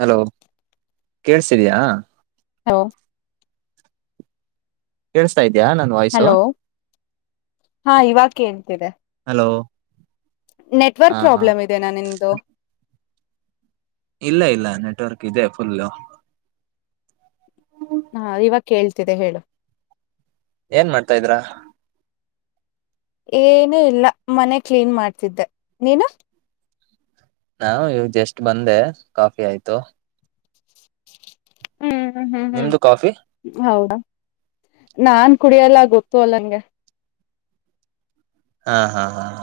Hello ಕೇಳ್ಸಿದಯಾ. ಹ. ಕೇಳಸ್ತಾಯ್ತು. ಇದ್ಯಾ ನನ್ ವಾಯ್ಸು ಹಲೋ ಹಾ ಇವಾಗ ಕೇಳ್ತಿದೆ ಹಲೋ. ನೆಟ್ವರ್ಕ್ ಹಾ ಹಾ ಪ್ರಾಬ್ಲಮ್ ಇದದೆನಾ ನಿದು. ಇಲ್ಲ ಇಲ್ಲ ನೆಟ್ವರ್ಕ್ ಇದೆ ಫುಲ್ಲ. ಸ್ಿದೆ ಹೇಳು. ಏನ್ ಮಾಡ್ತಾ ಇದ್ರ. ಏನುೂ ಇಲ್ಲ ಮನೆ ಕ್ಲೀನ್ ಮಾಡ್ತಿದ್ದೆ ನೀನು. ನಾ ಇವ ಜಸ್ಟ್ ಬಂದೆ ಕಾಫಿ ಆಯ್ತು. ಹ್ಮ್ ಹ್ಮ್ ಹ್ಮ್ ಹ್ಮ್ ನಿಮ್ದು ಕಾಫಿ ಹೌದಾ ನಾನ್ ಕುಡಿಯಲ್ಲ. ಗೊತ್ತ ಅಲ್ಲಂಗೆ. ಹಾ ಹಾ ಹಾ ಹ.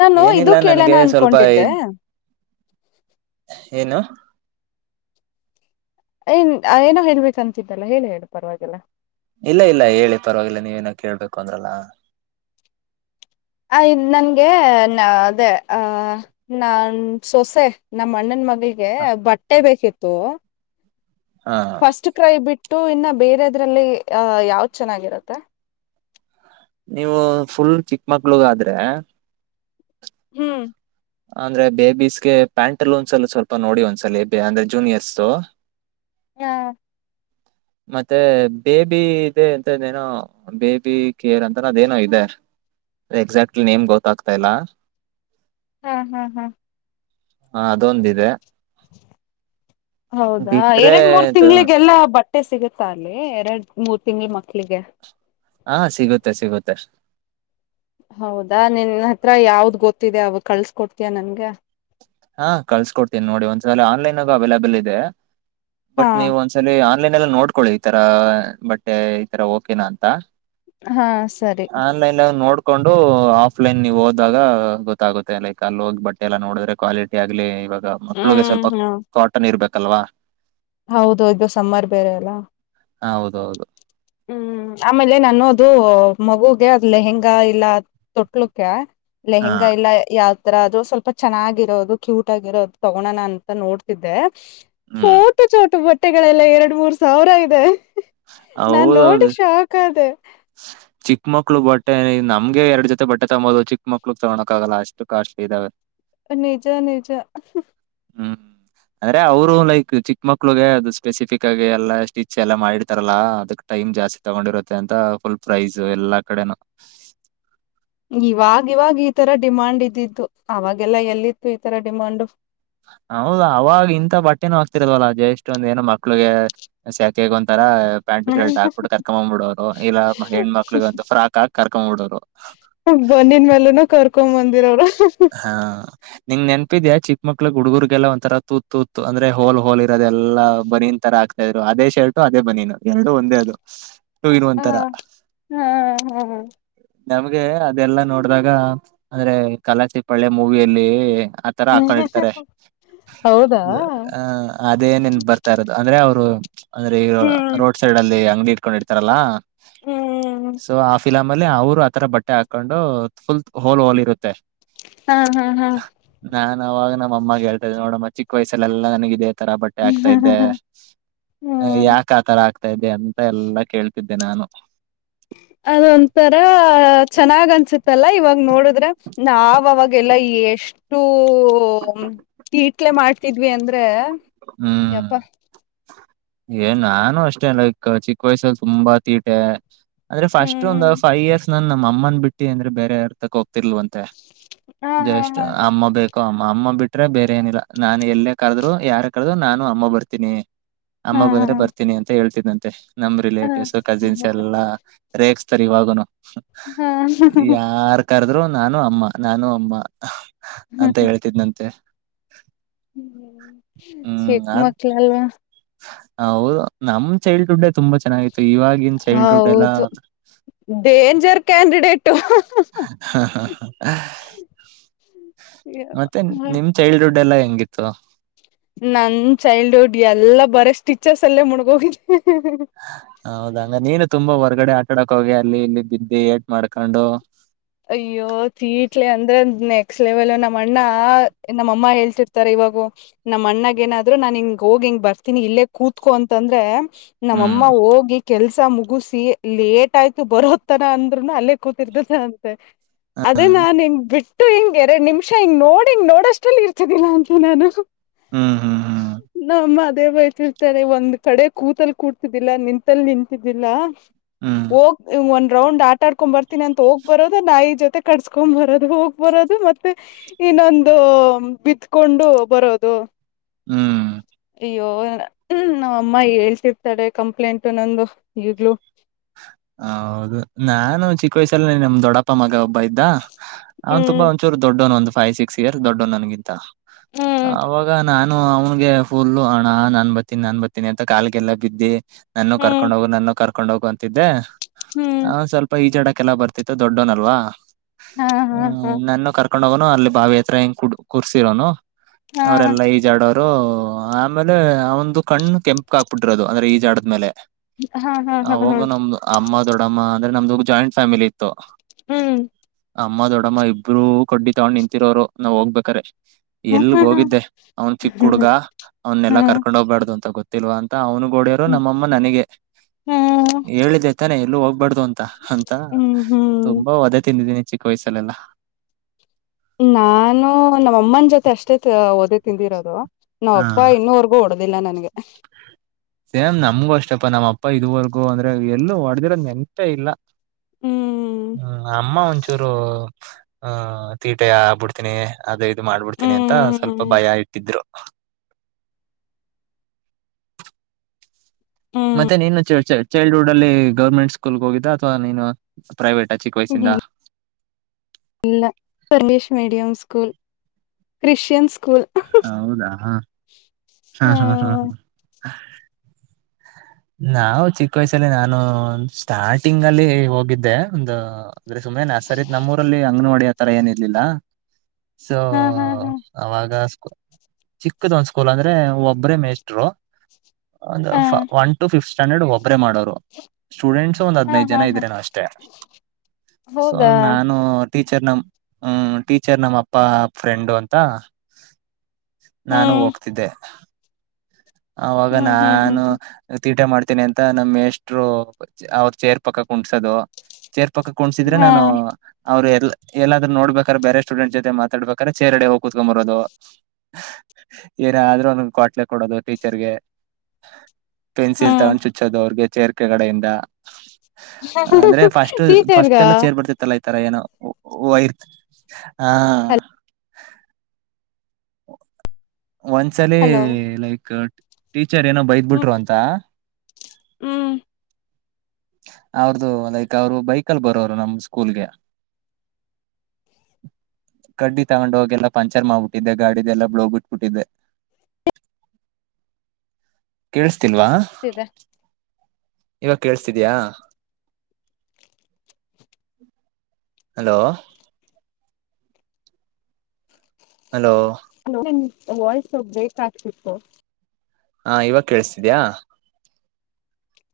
ನಾನು ಇದು ಕೇಳೋಣ ನನಗೆ ಸ್ವಲ್ಪ ಅನ್ಕೊಂಡಿದ್ದೆ. ಏನು. ಏನ್ ಏನೋ ಹೇಳ್ಬೇಕಂತಿದ್ದಲ್ಲ ಹೇಳಿ ಹೇಳ ಪರವಾಗಿೆಲ್ಲ. ಇಲ್ಲ ಇಲ್ಲ ಹೇಳಿ ಪರವಾಗಿಲ್ಲ ನೀವೇನ ಕೇಳ್ಬೇಕು ಅಂದ್ರಲ್ಲ. ಆ ಇ ನನ್ಗೆ ಅದೇ ಅ ನಾನ್ ಸೊಸೆ ನಮ್ಮ ಅಣ್ಣನ್ ಮಗ. ಬಟ್ಟೆ ಬೇಕಿತ್ತು ಹಾ ಫಸ್ಟ್ ಕ್ರೈ ಬಿಟ್ಟ. ು ಇನ್ನ ಬೇರೆದ್ರಲ್ಲಿ ಅಹ ಯಾವ್ದ್ ಚೆನ್ನಾಗಿರುತ್ತೆ. ನೀವು ಫುಲ್ ಚಿಕ್ಮಗ್ಳಗ ಆದ್ರೆ ಹ್ಮ್. ಅಂದ್ರೆ ಬೇಬೀಸ್ಗೆ ಪ್ಯಾಂಟ್ ಲೂನ್ಸ್ಲ್ಲ ಸ್ವಲ್ಪ ನೋಡಿ ಒಂದ್ಸಲ ಅಂದ್ರೆ ಜೂನಿಯರ್ಸ್ು. ಹಾ. ಮತ್ತೆ ಬೇಬಿ ಇದೆ ಅಂತೇನೋ ಬೇಬಿ ಕೇರ್ ಅಂತನದ ೇನೋ ಇದೆ. ಎಕ್ಸಾಕ್ಟ್ಲಿ ನೇಮ್ ಗೊತ್ತಾಗ್ತಾ ಇಲ್ಲ. ಹ್ಮ್ ಹ್ಮ್ ಹ್ಮ್. ಹಾ ಅದೊಂದಿದೆ. ಹೌದಾ ಬಿಟ್ರೆ ಎರಡ್ ಮೂರ್ ಇದು ತಿಂಗಳಿಗೆಲ್ಲ ಬಟ್ಟ. ಮೆ ಸಿಗುತ್ತ ಅಲ್ಲಿ ಎರಡು ಮೂರ್ ತಿಂಗಳ ಮಕ್ಳಿಗೆ. ಹಾ ಸಿಗುತ್ತೆ ಸಿಗುತ್ತೆ ಹೌದಾ ನಿನ್ ಹತ್ರ ಯಾವ್ದ್ ಗೊತ್ತಿದೆ ಅವ ಕಳ್ಸ್ಕ ಕೊಡ್ತಯ ನನ್ಗ ಹಾ ಕಳ್ಸ್ಕೊಡ್ತೀನಿ ನೋಡಿ ಒಂದ್ಸಲ ಆನ್ಲೈನ್ಗೂ ಅವೈಲಬಲ್ ಇದೆ ಹಾ ಬಟ್ ನೀವು ಒಂದ್ಸಲ ಲೈನ್ ಎಲ್ಲ ನೋಡ್ಕೊಳ್ಳಿ ಈ ತರ ಬಟ್ಟೆ ಈ ತರ ಓಕೆನಾ ಅಂತ ಹಾ ಸರಿ ಆನ್ಲೈನ್ ನೋಡ್ ಹಕೊಂಡು ಆಫ್ಲೈನ್ ನೀವು ಹೋದಾಗ ಗೊತ್ತಾಗುತ್ತೆ ಲೈಕ್ ಅಲ್ಲಿ ಹೋಗಿ ಬಟ್ಟೆ ಎಲ್ಲಾ ನೋಡಿದ್ರೆ ಕ್ವಾಲಿಟಿ ಆಗ್ಲಿ ಇವಾಗ ಮಕ್ಳಿಗೆ ಹ್ಮ್ ಸ್ವಲ್ಪ ಹಾ ಕಾಟನ್ ಇರ್ಬೇಕಲ್ವಾ ಹೌದು ಇದು ಸಮ್ಮರ್ ಬೇರೆ ಎಲ್ಲ ಹ ಹೌದೌದು ಹ್ಮ್ ಆಮೇಲೆ ನನ್ನೋದು ಮಗುಗೆ ಅದ್ ಲೆಹೆಂಗಾ ಇಲ್ಲ ತೊಟ್ಲಕ್ಕೆ ಹಾ ಲೆಹೆಂಗಾ ಇಲ್ಲ ಯಾವ ಆರ ಅದು ಸ್ವಲ್ಪ ಚೆನ್ನಾಗಿರೋದು ಕ್ಯೂಟ್ ಆಗಿರೋದು ತಗೋಳೋಣ ಅಂತ ನೋಡ್ತಿದ್ದೆ ಟು ಹ್ಮ್ ಚೋಟ ಬಟ್ಟೆಗಳೆಲ್ಲ ಎರಡು ಮೂರ್ ಸಾವಿರ ಇದೆ ನಾು ನೋಡಿ ಶಾಕ್ ಅದೇ ಹ ಚಿಕ್ಕ ಮಕ್ಳಗ್ ಬಟ್ಟೆ ನಮ್ಗೆ ಎರಡು ಜೊತೆ ಬಟ್ಟೆ ತಗೋದು ಚಿಕ್ಕ ಮಕ್ಳಗ್ ತಗೊೋಕ್ಗಲ್ಲ ಅಷ್ಟು ಕಾಸ್ಟ್ಲಿ ಇದಾವೆ ನಿಜ ನಿಜ ಹ್ಮ ಅಂದ್ರೆ ಅವರು ಲೈಕ್ ಚಿಕ್ಕ ಮಕ್ಳಗೆ ಅದು ಸ್ಪೆಸಿಫಿಕ್ ಆಗಿ ಎಲ್ಲಾ ಸ್ಟಿಚ್ ಎಲ್ಲಾ ಮಾಡಿಡ್ತಾರಲ್ಲಾ ಅದಕ್ ಜಾಸ್ತಿ ತಗೊಂಡಿರುತ್ತೆ ಅಂತ ಫುಲ್ ಪ್ರೈಸ್ ಎಲ್ಲಾ ಕಡೆನು ಇವಾಗ ಇವಾಗ ಈ ತರ ಡಿಮಾಂಡ್ ಇದ್ದಿದ್ದು ಅವಾಗೆಲ್ಲ ಎಲ್ಲಿತ್ತು ಈ ತರ ಡಿಮಾಂಡು ಹೌದ ಅವಾಗ ಇಂತ ಬಟ್ಟೆನ ಹಾಕ್ತಿರದವಲ್ಲ ಜಷ್ಟ್ ಒಂದ ಏನೋ ಮಕ್ಳಿಗೆ ಕಗ ಒಂರ ಪ್ಯಾಂಟ್ ಶರ್ಟ್ ಹಾಕ್ಬಿಟ್ಟ ಕರ್ಕೊ್ ಬಿಡೋ ಇಲ್ಲ ಹೆಣ್ಣ್ಮಕ್ಳಗಂತ ಫ್ರಾಕ್ ಕರ್ಕ್ಂಬ ಬಿಡೋರು ಹ ಬನ್ನನ್ ಮೇಲೂನು ಕರ್ಕೊ ಬಂದಿರ ಅವರು ಹಾ ನಿಂಗ ನೆನಪಿದ್ಯಾ ಚಿಕ್ಕ ಮಕ್ಳಗ್ ಹುಡುಗುರ್ರಿಗೆಲ್ಲ ಒಂತರ ತೂತ್ ತೂತ ಅಂದ್ರ ಹೋಲ್ ಹೋಲ್ ಇರದೆಲ್ಲ ಬನಿ ತರ ಆತಾ ಇದ್ರು ಅದೇ ಶ ಅದೇ ಬನ್ನಿ ನ ಎ ಒಂದೇ ಅದು ಟೂ ಇನ್ ಒನ್ ಹ ತರ ಹ್ಮ್ ಹ್ಮ್ ನಮ್ಗೆ ಅದೆಲ್ಲಾ ನೋಡಿದಾಗ ಅಂದ್ರೆ ಕಲಾಸಿ ಪಳೆ ಮೂವಿಯಲ್ಲಿ ಆತರ ಹಕಳಿಡ್ತಾರೆ ಹೌದಾ ಅ ಅದೇನೇನ್ ಬರ್ತಾ ಇರೋದು ಅಂದ್ರೆ ಅವ್ರು ಅಂದ್ರೆ ಈ ಹ್ಮ್ ರೋಡ್ ಸೈಡ್ ಅಲ್ಲಿ ಅಂಗಡಿ ಕೊಂಡಿತಾರಲ್ಲ ಹ್ಮ್ ಸೊ ಆಫಿಲ ಆಮೇಲೆ ಅವ್ರು ಆತರ ಬಟ್ಟೆ ಹಾಕೊಂಡು ಫುಲ್ ಹೋಲ್ ಹೋಲ್ ಇರುತ್ತೆ ಹಾ ಹಾ ಹಾ ನಾ ಅವಾಗ ನಮ್ಮ ಅಮ್ಮಗೆ ಹೇಳ್ತಾ ನೋಡಮ್ಮ ಚಿಕ್ಕ ವಯ್ಸಲ್ಲೆಲ್ಲಾ ನನಗಿದೆ ಆ ತರ ಬಟ್ಟೆ ಆಗ್ತಾ ಇದೆ ಹ್ಮ್ ಯಾಕ ಆ ತರ ಆಗ್ತಾ ಇದೆ ಅಂತ ಎಲ್ಲಾ ಕೇಳ್ತಿದ್ದೆ ನಾನು ಅದೊಂಂತರ ಚೆನ್ನಾಗ್ ಅನ್ಸತ್ತಲ್ಲಾ ಇವಾಗ ನೋಡಿದ್ರೆ ಆವಾಗೆಲ್ಲಾ ಎಷ್ಟ ಅಷ್ಟು ಈಟ್ಲೆ ಮಾಡ್ತಿದ್ವಿ ಅಂದ್ರೆ ಹ್ಮ್ ಯಪ್ಪಾ ಏನ ನಾನು ಅಷ್ಟೇ ಲೈಕ್ ಚಿಕ್ಕ ವಯಸ್ಸಲ್ಲಿ ತುಂಬಾ ತೀಟೆ ಅಂದ್ರೆ ಫಸ್ಟ್ ಒಂದು ಹ್ಮ್ ಫೈವ ಇಯರ್ಸ್ ನನ್ ನಮ್ಮ ಅಮ್ಮನನ್ ಬಿಟ್ಟ ಅಂದ್ರೆ ಬೇರೆ ಯಾರ್ ತ ಹೋಗ್ ರ್ವ ಅಂತೆ ಹಾ ಹಾ ಜಸ್ ಹಾ ಅಮ್ಮ ಬೇಕೋ ಅಮ್ಮ ಅಮ್ಮ ಬಿಟ್ರೆ ಬೇರೆ ಏನಿಲ್ಲ ನಾನನ್ ಎಲ್ಲೇ ಕರೆದ್ರು ಯಾರ ಕರೆದ್ರು ನಾನು ಅಮ್ಮ ಬರ್ತೀನಿ ಅಮ್ಮ ಹಾ ಬಂದ್ರೆ ಹಾ ಬರ್ತೀನಿ ಅಂತ ಹೇಳ್ತಿದ್ಂತೆ ನಮ್ ಹಾ ರಿಲೇಟಿವ್ಸ್ ಕಜಿನ್ಸ್ ಎಲ್ಲಾ ರೇ ಸರಿ ಇವಾಗನು ಹಾ ಯಾರ್ ಕರೆದ್ರರು ನಾನು ಅಮ್ಮ ನಾನು ಅಮ್ಮ ಅಂತ ಹೇಳ್ತಿದ್ನಂತೆ ಹ್ಮ್ ಅದ್ ಶಿಪ್ಮಕ್ಲಲ್ ಹೌದು ನಮ್ ಚೈಲ್ಡ್ಹುಡ್ ತುಂಬಾ ಚೆನ್ನಾಗಿತ್ತು ಇವಾಗಿನ ಚೈಲ್ಡ್ಹುಡ್ ಎಲ್ಲಾ ಜರ್ ಕ್ಯಾಂಡಿಡೇಟು ಮತ್ತೆ ನಿಮ್ ಚೈಲ್ಡ್ಹುಡ್ ಎಲ್ಲ ಹೆಂಗಿತ್ತು ನನ್ ಚೈಲ್ಡ್ಹುಡ್ ಎಲ್ಲಾ ಬರ ಸ್ಟಿಚರ್ಸ್ ಅಲ್ಲೇ ಮುಣಗ ಹೋಗಿದನಿ ಹೌದಂಗ ನೀನು ತುಂಬಾ ಹೊರ್ಗಡೆ ಆ ಡಕ್ ಹೋಗಿ ಅಲ್ಲಿ ಇಲ್ಲಿ ಬಿದ್ದಿ ಏಟ್ ಮಾಡ್ಕೊಂಡು ಅಯ್ಯೋತ್ ಇಟ್ಲಿ ಅಂದ್ರ ಅಂದ್ ನೆ ಲೆವೆಲ್ ನಮ್ಮ ಅಣ್ಣ ನಮ್ಮ ಅಮ್ಮ ಹೇಳ್ತಿರ್ತಾರೆ ಇವಾಗ ನಮ್ಮ ಅಣ್ಣಗ ಏನಾದ್ರು ನಾನ್ ಹಿಂಗ ಹೋಗಿ ಬರ್ತನಿ ಇಲ್ಲೇ ಕೂತ್ಕೊ ಅಂತಂದ್ರೆ ನಮ್ಮಮ್ಮ ಹ್ಮ್ ಹೋಗಿ ಕೆಲ್ಸ ಸ ಮುಗುಸ ಲೇಟ್ ಆಯ್ತು ಬರೋದತರ ಅಂದ್ರುನು ಅಲ್ಲೇ ಕೂತಿರ್ತದ ಅಂತೆ ಅದೇ ನಾನ್ ಹೆಂಗ್ ಬಿಟ್ಟ ಇ ಹಿಂಗೆ ಎರಡ್ ನಿಮಿಷ ಹಿಂಗ ನೋಡಿ ಹಿಂಗ ನೋಡ್ ಅಷ್ಟಲ್ಲಿ ಇರ್ತದಿಲ್ಲ ಅಂಕೆ ನಾನು ಹ್ಮ್ ಹ್ಮ್ ಹ್ಮ್ ದೇವತಿಳ್ತಾರೆ ಒಂದ್ ಕಡೆ ಕೂತಲ್ ಕೂಡ್ತಿದ್ದಿಲ್ಲ ನಿಂತಲ್ಲಿ ನಿಂತಿದ್ದಿಲ್ಲ ಹ್ಮ್ ಹೋಗ್ ಒಂದ್ ರೌಂಡ್ ಆಟ ಆಡ್ಕೊಂಡ್ ಬರ್ತೀನಿ ಅಂತ ಹೋಗ್ ಬರೋದು ನಾಯಿ ಜೊತೆ ಕಡಸ್ಕೊಂಡ್ ಬರೋದು ಹೋಗ್ ಬರೋದು ಮತ್ತೆ ಇನ್ನೊಂದು ಬಿತ್ಕೊಂಡ ಕೊಂಡು ಬರೋದು ಹ್ಮ್ ಅಯ್ಯೋ ಹ ನಾವ ಅಮ್ಮ ಹೇಳ್ತಿರ್ತಾಳ ಕಂಪ್ಲೇಂಟ್ ನಂದು ಈಗ್ಲೂ ಹೌದು ನಾನು ಚಿಕ್ಕ ವಯಸ್ಸಲ್ಲಿ ನಮ ದೊಡ್ಡಪ್ಪ ಮಗ ಒಬ್ಬ ಬ ಇದ್ದ ಅವನ್ ತುಂಬಾ ಹ್ಮ್ ಒಂಚೂರು ದೊಡ್ಡವಣ ಒಂದು ಫೈವ್ ಸಿಕ್ಸ್ ಇಯರ್ ದೊಡ್ಡವಣ ನನ್ಗಿಂತ ಹ್ಮ್ ಅವಾಗ ನಾನ ನಾನು ಅವನ್ಗೆ ಫುಲ್ಲ ಹಣ ನನ್ ಬತೀನಿ ನನ್ ಬತೀನಿ ಅಂತ ಕಾಲಿಗೆಲ್ಲ ಬಿದ್ದಿ ನಾನು ಹ್ಮ್ ಕರ್ಕೊಂಡ್ ಹೋಗು ನನ್ನು ಕರ್ಕೊಂಡ್ ಹೋಗು ಅಂತಿದ್ದೆ ಹ್ಮ್ ಅವಂದ ಸ್ವಲ್ಪ ಈಜಾಡ ಕೆಲ್ಲ ಬರ್ತಿತ್ತು ದೊಡ್ಡೋನಲ್ವಾ ಹಾ ಹಾ ಹಾ ನನ್ ಕರ್ಕೊಂಡ್ ಕಕೊಂಡ್ ಹೋಗನು ಅಲ್ಲಿ ಬಾವಿ ಹತ್ರ ಹೆಂಗ ಕುರ್ಸಿರೋನು ಹಾ ಅವರೆಲ್ಲ ಈ ಜಾಡ ಆಮೇಲೆ ಆ ಒಂದು ಕಣ್ಣು ಕೆಂಪಕ್ ಹಾಕ್ಬಿಟ್ಟಿರೋದು ಅಂದ್ರೆ ಈಜಾಡದ್ಮೇಲೆ ಹಾ ಹಾ ಹಾ ಹಾ ನಮ್ದ ಅಮ್ಮ ದೊಡ್ಡಮ್ಮ ಅಂದ್ರೆ ನಮ್ದ ಜಾಯಿಂಟ್ ಫ್ಯಾಮಿಲಿ ಇತ್ತು ಹ್ಮ್ ಅಮ್ಮ ದೊಡ್ಡಮ್ಮ ಇಬ್ರು ಕಡ್ಡಿ ತೊಗೊಂಡ್ ನಿಂತಿರೋರು ನಾವ್ ಹೋಗ್ಬೇಕಾರೆ ಹಾ ಎಲ್ಗ ಹಾ ಹೋಗಿದ್ದೆ ಅವ್ನ್ ಚಿಕ್ಕ ಹಾ ಹುಡ್ಗ ಹಾ ಅವ್ನ್ನೆಲ್ಲಾ ಕರ್ಕೊಂಡ್ ಹೋಗ್ಬಾರ್ದು ಅಂತ ಗೊತ್ತಿಲ್ವಾ ಅಂತ ಅವ್ನು ಗೋಡರು ಹ್ಮ್ ನಮ್ಮಮ್ಮ ನನಗೆ ಹ್ಮ್ ಹೇಳಿದೆೈತಾನೆ ಎಲ್ಲೂ ಹೋಗ್ಬಾರ್ದ ಅಂತ ಅಂತ ಹ್ಮ್ ಹ್ಮ್ ತುಂಬಾ ಒದೆೆ ತಿಂದಿದ್ದೀನಿ ಚಿಕ್ಕ ವಯಸ್ಸಲ್ಲೆಲ್ಲ ನಾನು ನಮ್ಮ ಅಮ್ಮನ ಜೊತೆ ಅಷ್ಟೇ ಓದ ತಿಂದಿರೋದು ನಾವ ಹಾ ಅಪ್ಪ ಇನ್ನೂವರ್ಗೂ ಹೊಡದಿಲ್ಲ ನನ್ಗೆ ಸೇಮ್ ನಮ್ಗು ಅಷ್ಟಪ್ಪಾ ನಮ್ಮ ಅಪ್ಪ ಇದುವರೆಗೂ ಅಂದ್ರೆ ಎಲ್ಲೂ ಹೊಡೆದಿರೋದ್ ನೆನ್ಪೇ ಇಲ್ಲ ಹ್ಮ್ ಹ್ಮ್ ಅಮ್ಮ ಒಂಚ ರು ಆಹ ತೀಟೆಬ ಬಿಡ್ತೀನಿ ಅದ ಇದು ಮಾಡ್ಬಿಡ್ತೀನಿ ಅಂತ ಸ್ವಲ್ಪ ಹ್ಮ್ ಭಯ ಇಟ್ಟಿದ್ರು ಹ್ಮ್ ಮತ್ತೆ ನೀನು ಚ ಚೈಲ್ಡ್ಹುಡ್ ಅಲ್ಲಿ ಗೌರ್ಮೆಂಟ್ ಸ್ಕೂಲ್ಗೆ ಹೋಗಿದ್ದ ಅಥವಾ ನೀನು ಪ್ರೈವೇಟ್ ಚಿಕ್ಕ ವಯಸ್ಸಿಂದ ಇಲ್ಲ ಇಲ್ಲ ಇಂಗ್ಲೀಷ್ ಮೀಡಿಯಂ ಸ್ಕೂಲ್ ರಿಶಿಯನ್ ಸ್ಕೂಲ್ ಹೌದಾ ಹಾ ಹಾ ಹ ಹಾ ಹಾ [inaudible] ನಾವು ಚಿಕ್ಕ ವಯಸಲ್ಲಿ ನಾನು ಸ್ಟಾರ್ಟಿಂಗ್ ಅಲ್ಲಿ ಹೋಗಿದ್ದೆ ಒಂದು ಅಂದ್ರೆ ಸುಮ್ಮನೆ ಸರೀದ್ ನಮ್ಮರಲ್ಲಿ ಅಂಗನವಾಡಿ ಆತರ ಏನ ಇರ್ಲಿಲ್ಲ ಸೊ ಹಾ ಹಾ ಹಾ ಅವಾಗ ಚಿಕ್ಕದ ಒಂದ ಸ್ಕೂಲ್ ಅಂದ್ರೆ ಒಬ್ಬ್ರೇ ಮೇಸ್ರು ಒಂದ ಹ ಒನ್ ಟು ಫಿಫ್ತ್ ಸ್ಟ್ಯಾಂಡರ್ಡ್ ಒಬ್ಬ್ರೇ ಮಾಡೋರು ಸ್ಟೂಡೆಂಟ್ಸ ಒಂದ್ ಹಾ ಹದ್ನೈದು ಹಾ ಜನ ಹಾ ಇದ್ರೆ ನಾವ ಅಷ್ಟೇ ಸೊ ಹೌದಾ ನಾನು ಟೀಚರ್ ನಮ ಹ್ಮ ಟೀಚರ್ ನಮ್ಮ್ ಅಪ್ಪ ಫ್ರೆಂಡು ಅಂತ ನಾನು ಹ್ಮ್ ಹೋಗ್ತಿದ್ದೆ ಅವಾಗ ಹ್ಮ್ ಹ್ಮ್ ಹ್ಮ್ ನಾನು ಹ್ಮ್ ತೀಟ ಮಾಡ್ತೇನಿ ಅಂತ ನಮ್ಮ್ ಎಷ್ಟರು ಅವ್ರ ಚೇರ್ ಪಕ್ಕಕ್ ಕುಣ್ಸೋದು ಚೇರ್ ಪಕ್ಕ ಕೊಂಡ್ಸಿದ್ರೆ ಹಾ ನಾನು ಅವರು. ಏನಾದ್ರೂ ನೋಡ್ಬೇಕಾದ್ರ ಬೇರೆ ಸ್ಟೂಡೆಂಟ್ೊತೆತಡ್ಬೇಕಾದ್ರ ಚೇರ್ಡೆ ಹೋಗ ಕೂತ್ಕೊಂಬರೋದು. ಏನಾದ್ರೂ ಒನ್ ಕೊಟ್ಲೆ ಕೊಡೋದು ಟೀಚರ್ಗೆ. ಪೆನ್ಸಿಲ್ ಹ್ಮ್ ತಗೊಂಡು ಚುಚ್ಚೋದು ಅವ್ರಿಗೆ ಚೇರ್ಕೆ ಕಡೆಯಿಂದ. ಅಂದ್ರೆ ಫಸ್ಟ್ ಟೀಚರ್ಗ ಫಸ್ಟ್ ಎಲ್ಲ ಚೇರ್ ಬರ್ತಿತ್ತಲ್ಲ. ತರ ಏನೋ [unintelligible] ಹಾ. ಒನ್ಸಲ್ಲಿ ಹಲೋ ಲೈಕ್. ಟಿಚರ್ ಏನೋ ಬೈದ ಹ್ಮ್ ಬಿಟ್ರು ಅಂತ. ಹ್ಮ್ ಅವ್ರದುು ಲೈಕ್ ಅವರು ಬೈಕಲ್ಲಿ ಬರೋರು ನಮ ಸ್ಕೂಲ್ಗೆ. ಕಡ್ಡಿ ತಗೊಂಡ ಹೋಗೆಲ್ಲ ಪಂಚರ್ ಮಾಡ್ಬಿಟ್ಟಿದ್ದೆ. ಗಾಡಿದ ಎಲ್ಲ ಬ್ಲೂ ಬುಟ್ಬುಟಿದ್ದೆ. ಕೇಳಸ್ತಿಲ್ವಾ. ಇದೆ ಇವಾಗ ಕೇಳಸ್ತಿದಯಾ. ಹಲೋ. ಹಲೋ. ನಿಮ್ ವಾಯ್ಸ್ ಬ್ರೇಕ್ ಆಗ್ತಿತ್ತು. ಹಾ ಇವಾಗ ಕೇಳಸ್ತಿದ್ಯಾ.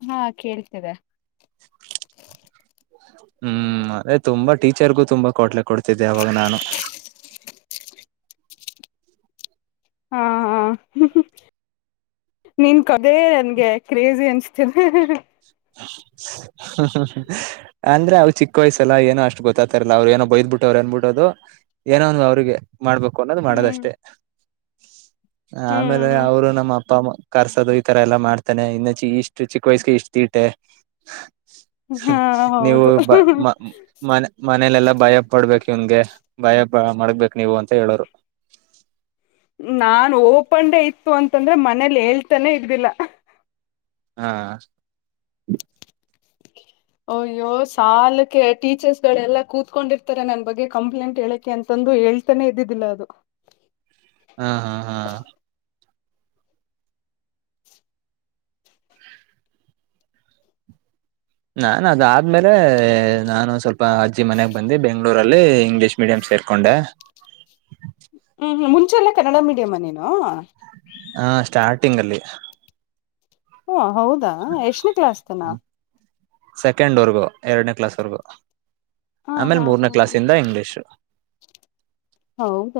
ಹಾ ಕೇಳ್ತಿದೆ. [inaudible] ಹ್ಮ್ ಅದೇ ತುಂಬಾ ಟೀಚರ್ಗು ತುಂಬಾ ಕ್ವಾಟ್ಲೆ ಕೊಡ್ತಿದ್ದೆ ಅವಾಗ ನಾನು. ಹ್ಮ [inaudible] ಹಾ ಹಾ ಬ್ರೋ. ನಿನ್ ಕದೇ ನನ್ಗೆ ಕ್ರೇಜಿ ಅನಿಸ್ತಿದೆ. ಅಂದ್ರೆ ಅವ ಚಿಕ್ಕ ವಯಸ್ಸಲ್ಲ ಏನೋ ಅಷ್ಟು ಗೊತ್ತಾತಾರಲ್ಲ ಅವ್ರು ಏನೋ ಬಯ ಬಿಟ್ಟೋರ ಅನ್ಬಿಟ್ಟು ಅದು ಏನೋ ಒಂದು ಅವ್ರಿಗೆ ಮಾಡ್ಬೇಕು ಅನ್ನೋದು ಹ್ಮ್ ಮಾಡೋದಷ್ಟೇ. ಆಮೇಲೆ ಹ್ಮ್ ಅವ್ರು ನಮ್ಮ ಅಪ್ಪ ಕರ್ಸೋದು ಈತರ ಎಲ್ಲಾ ಮಾಡ್ತಾನನೆ ಇನ್ನು ಚಿ ಇಷ್ಟು ಚಿಕ್ಕ ವಯಸ್ಗೆ ಇಷ್ಟ. ಟೆ ಹಾ ನೀವು ಹೌದು ಮ ಮನೇಲೆೆಲ್ಲ. ಭಯ ಪಡ್ಬೇಕು ಇವನ್ಗೆ ಭಯ ಪ ಮಾಡಬೇಕ ನೀವು ಅಂತ ಹೇಳೋರು. ನಾನ್ ಓಪನ್ ಇತ್ತು ಅಂತಂದ್ರೆ ಮನೇಲಿ ಹೇಳ್ತಾನೆ ಇರ್ಲಿಲ್ಲ. ಹಾ. ಅಯ್ಯೋ ಸಾಲಕ್ಕೆ ಟೀಚರ್ಸ್ ಗಳೆಲ್ಲಾ ಕೂತ್ಕೊಂಡಿರ್ತಾರ ನನ್ ಬಗ್ಗೆ ಕಂಪ್ಲೇಂಟ್ ಹೇಳಕ್ಕೆೆ ಅಂತಂದ್. ಅದು ಹೇಳ್ತಾನೆ ಇದ್ದಿದ್ದಿಲ್ಲ ಅದು. ಹಾ ಹಾ ಹಾ. ನಾನು ಅದ ಆದ್ಮೇಲೆ ನಾನು ಸ್ವಲ್ಪ ಅಜ್ಜಿ ಮನೆಯಾಗ ಬಂದ ಬೆಂಗ್ಳೂರಲ್ಲಿ ಇಂಗ್ಲೀಷ್ ಮೀಡಿಯಂ. ಸೇರ್ಕೊಂಡೆ. ಹ್ಮ ಮುಂಚೆಲ್ಲೇ ಕನ್ನಡ ಮೀಡಿಯಮ್ಮನನು. ಹಾ ಸ್ಟಾರ್ಟಿಂಗ್ ಅಲ್ಲಿ. ಹಓ ಹೌದಾ ಎಷ್ಟ ಕ್ಲಾಸ್ತನ. ಸೆಕೆಂಡ್ವರ್ಗೂ ಎರಡನೇ ಕ್ಲಾಸ್ ವರ್ಗೂ ಹಾ ಆಮೇಲೆ ಹಾ ಮೂರ್ನೇ ಹಾ ಕ್ಲಾಸ್ ಇಂದ ಇಂಗ್ಲಿಷು. ಹೌದ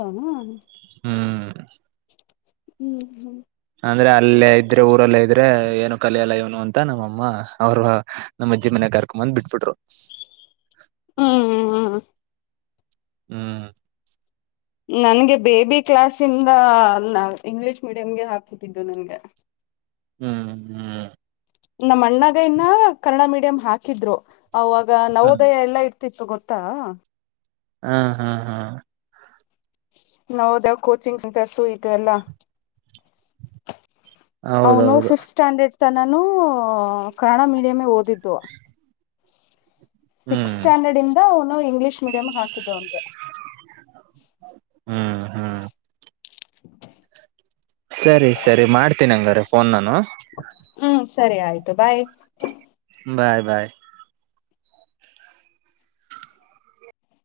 ಹ್ಮ್. ಹ್ಮ್ ಹ್ಮ್. ಅಂದ್ರೆ ಅಲ್ಲೇ ಇದ್ರೆ ಊರಲ್ಲೇ ಇದ್ರೆ ಏನು ಕಲಿಯಲ್ಲ ಇವನು ಅಂತ ನಮ್ಮಮ್ಮ ಅವರು ನಮ್ಮ ಅಜ್ಜಿ ಮನೆ. ಕರ್ಕೊ ಬಂದ್ ಬಿಟ್ಬಿಟ್ರು. ಹ್ಮ್ ಹ್ಮ್ ಹ್ಮ್. ನನ್ಗೆ ಬೇಬಿ ಕ್ಲಾಸಿಂದ ಇಂಗ್ಲಿಷ್ ಮೀಡಿಯಂ ಹಾಕ್ಬಿಟ್ಟಿದ್ದು ನನ್ಗೆ. ಹ್ಮ್ ಹ್ಮ್. ನಮ್ಮ್ ಅಣ್ಣಗೈನ್ನ ಕನ್ನಡ ಮೀಡಿಯಂ ಹಾಕಿದ್ರು ಅವಾಗ ಹ್ಮ್ ನವೋದಯ ಎಲ್ಲಾ ಇ. ತ್ತಿತ್ತು ಗೊತ್ತಾ. ಹ್ಮ್ ಹಾ ಹಾ. ಹೌದ ಕೋಚಿಂಗ್ ಸೆಂಟರ್ಸು ಇದೆ ಎಲ್ಲಾ ಅವನು ಹೌದೌದು ಫಿಫತ್ ಸ್ಟ್ಯಾಂಡರ್ಡ್ ತನ್ನಾನು ಕನ್ನಡ ಮೀಡಿಯೇಂ ಓದಿದ್ದು ಸಿಕ್ಸ್ ಹ್ಮ್ ಸ್ಟ್ಯಾಂಡರ್ಡ್ ಇಂದ ಅವನು ಇಂಗ್ಲಿಷ್ ಮೀಡಿಯಂ ಹಾಕಿದ್ದೆ ಅವನ್ಗೆ ಹ್ಮ್ ಹ್ಮ್ ಸರಿ ಸರಿ ಮಾಡ್ತೀನಿ ಹಂಗಾರೆ ಪೋನ್ ನಾನು ಹ್ಮ್ ಸರಿ ಆಯ್ತು ಬಾಯ್ ಬಾಯ್ ಬಾಯ್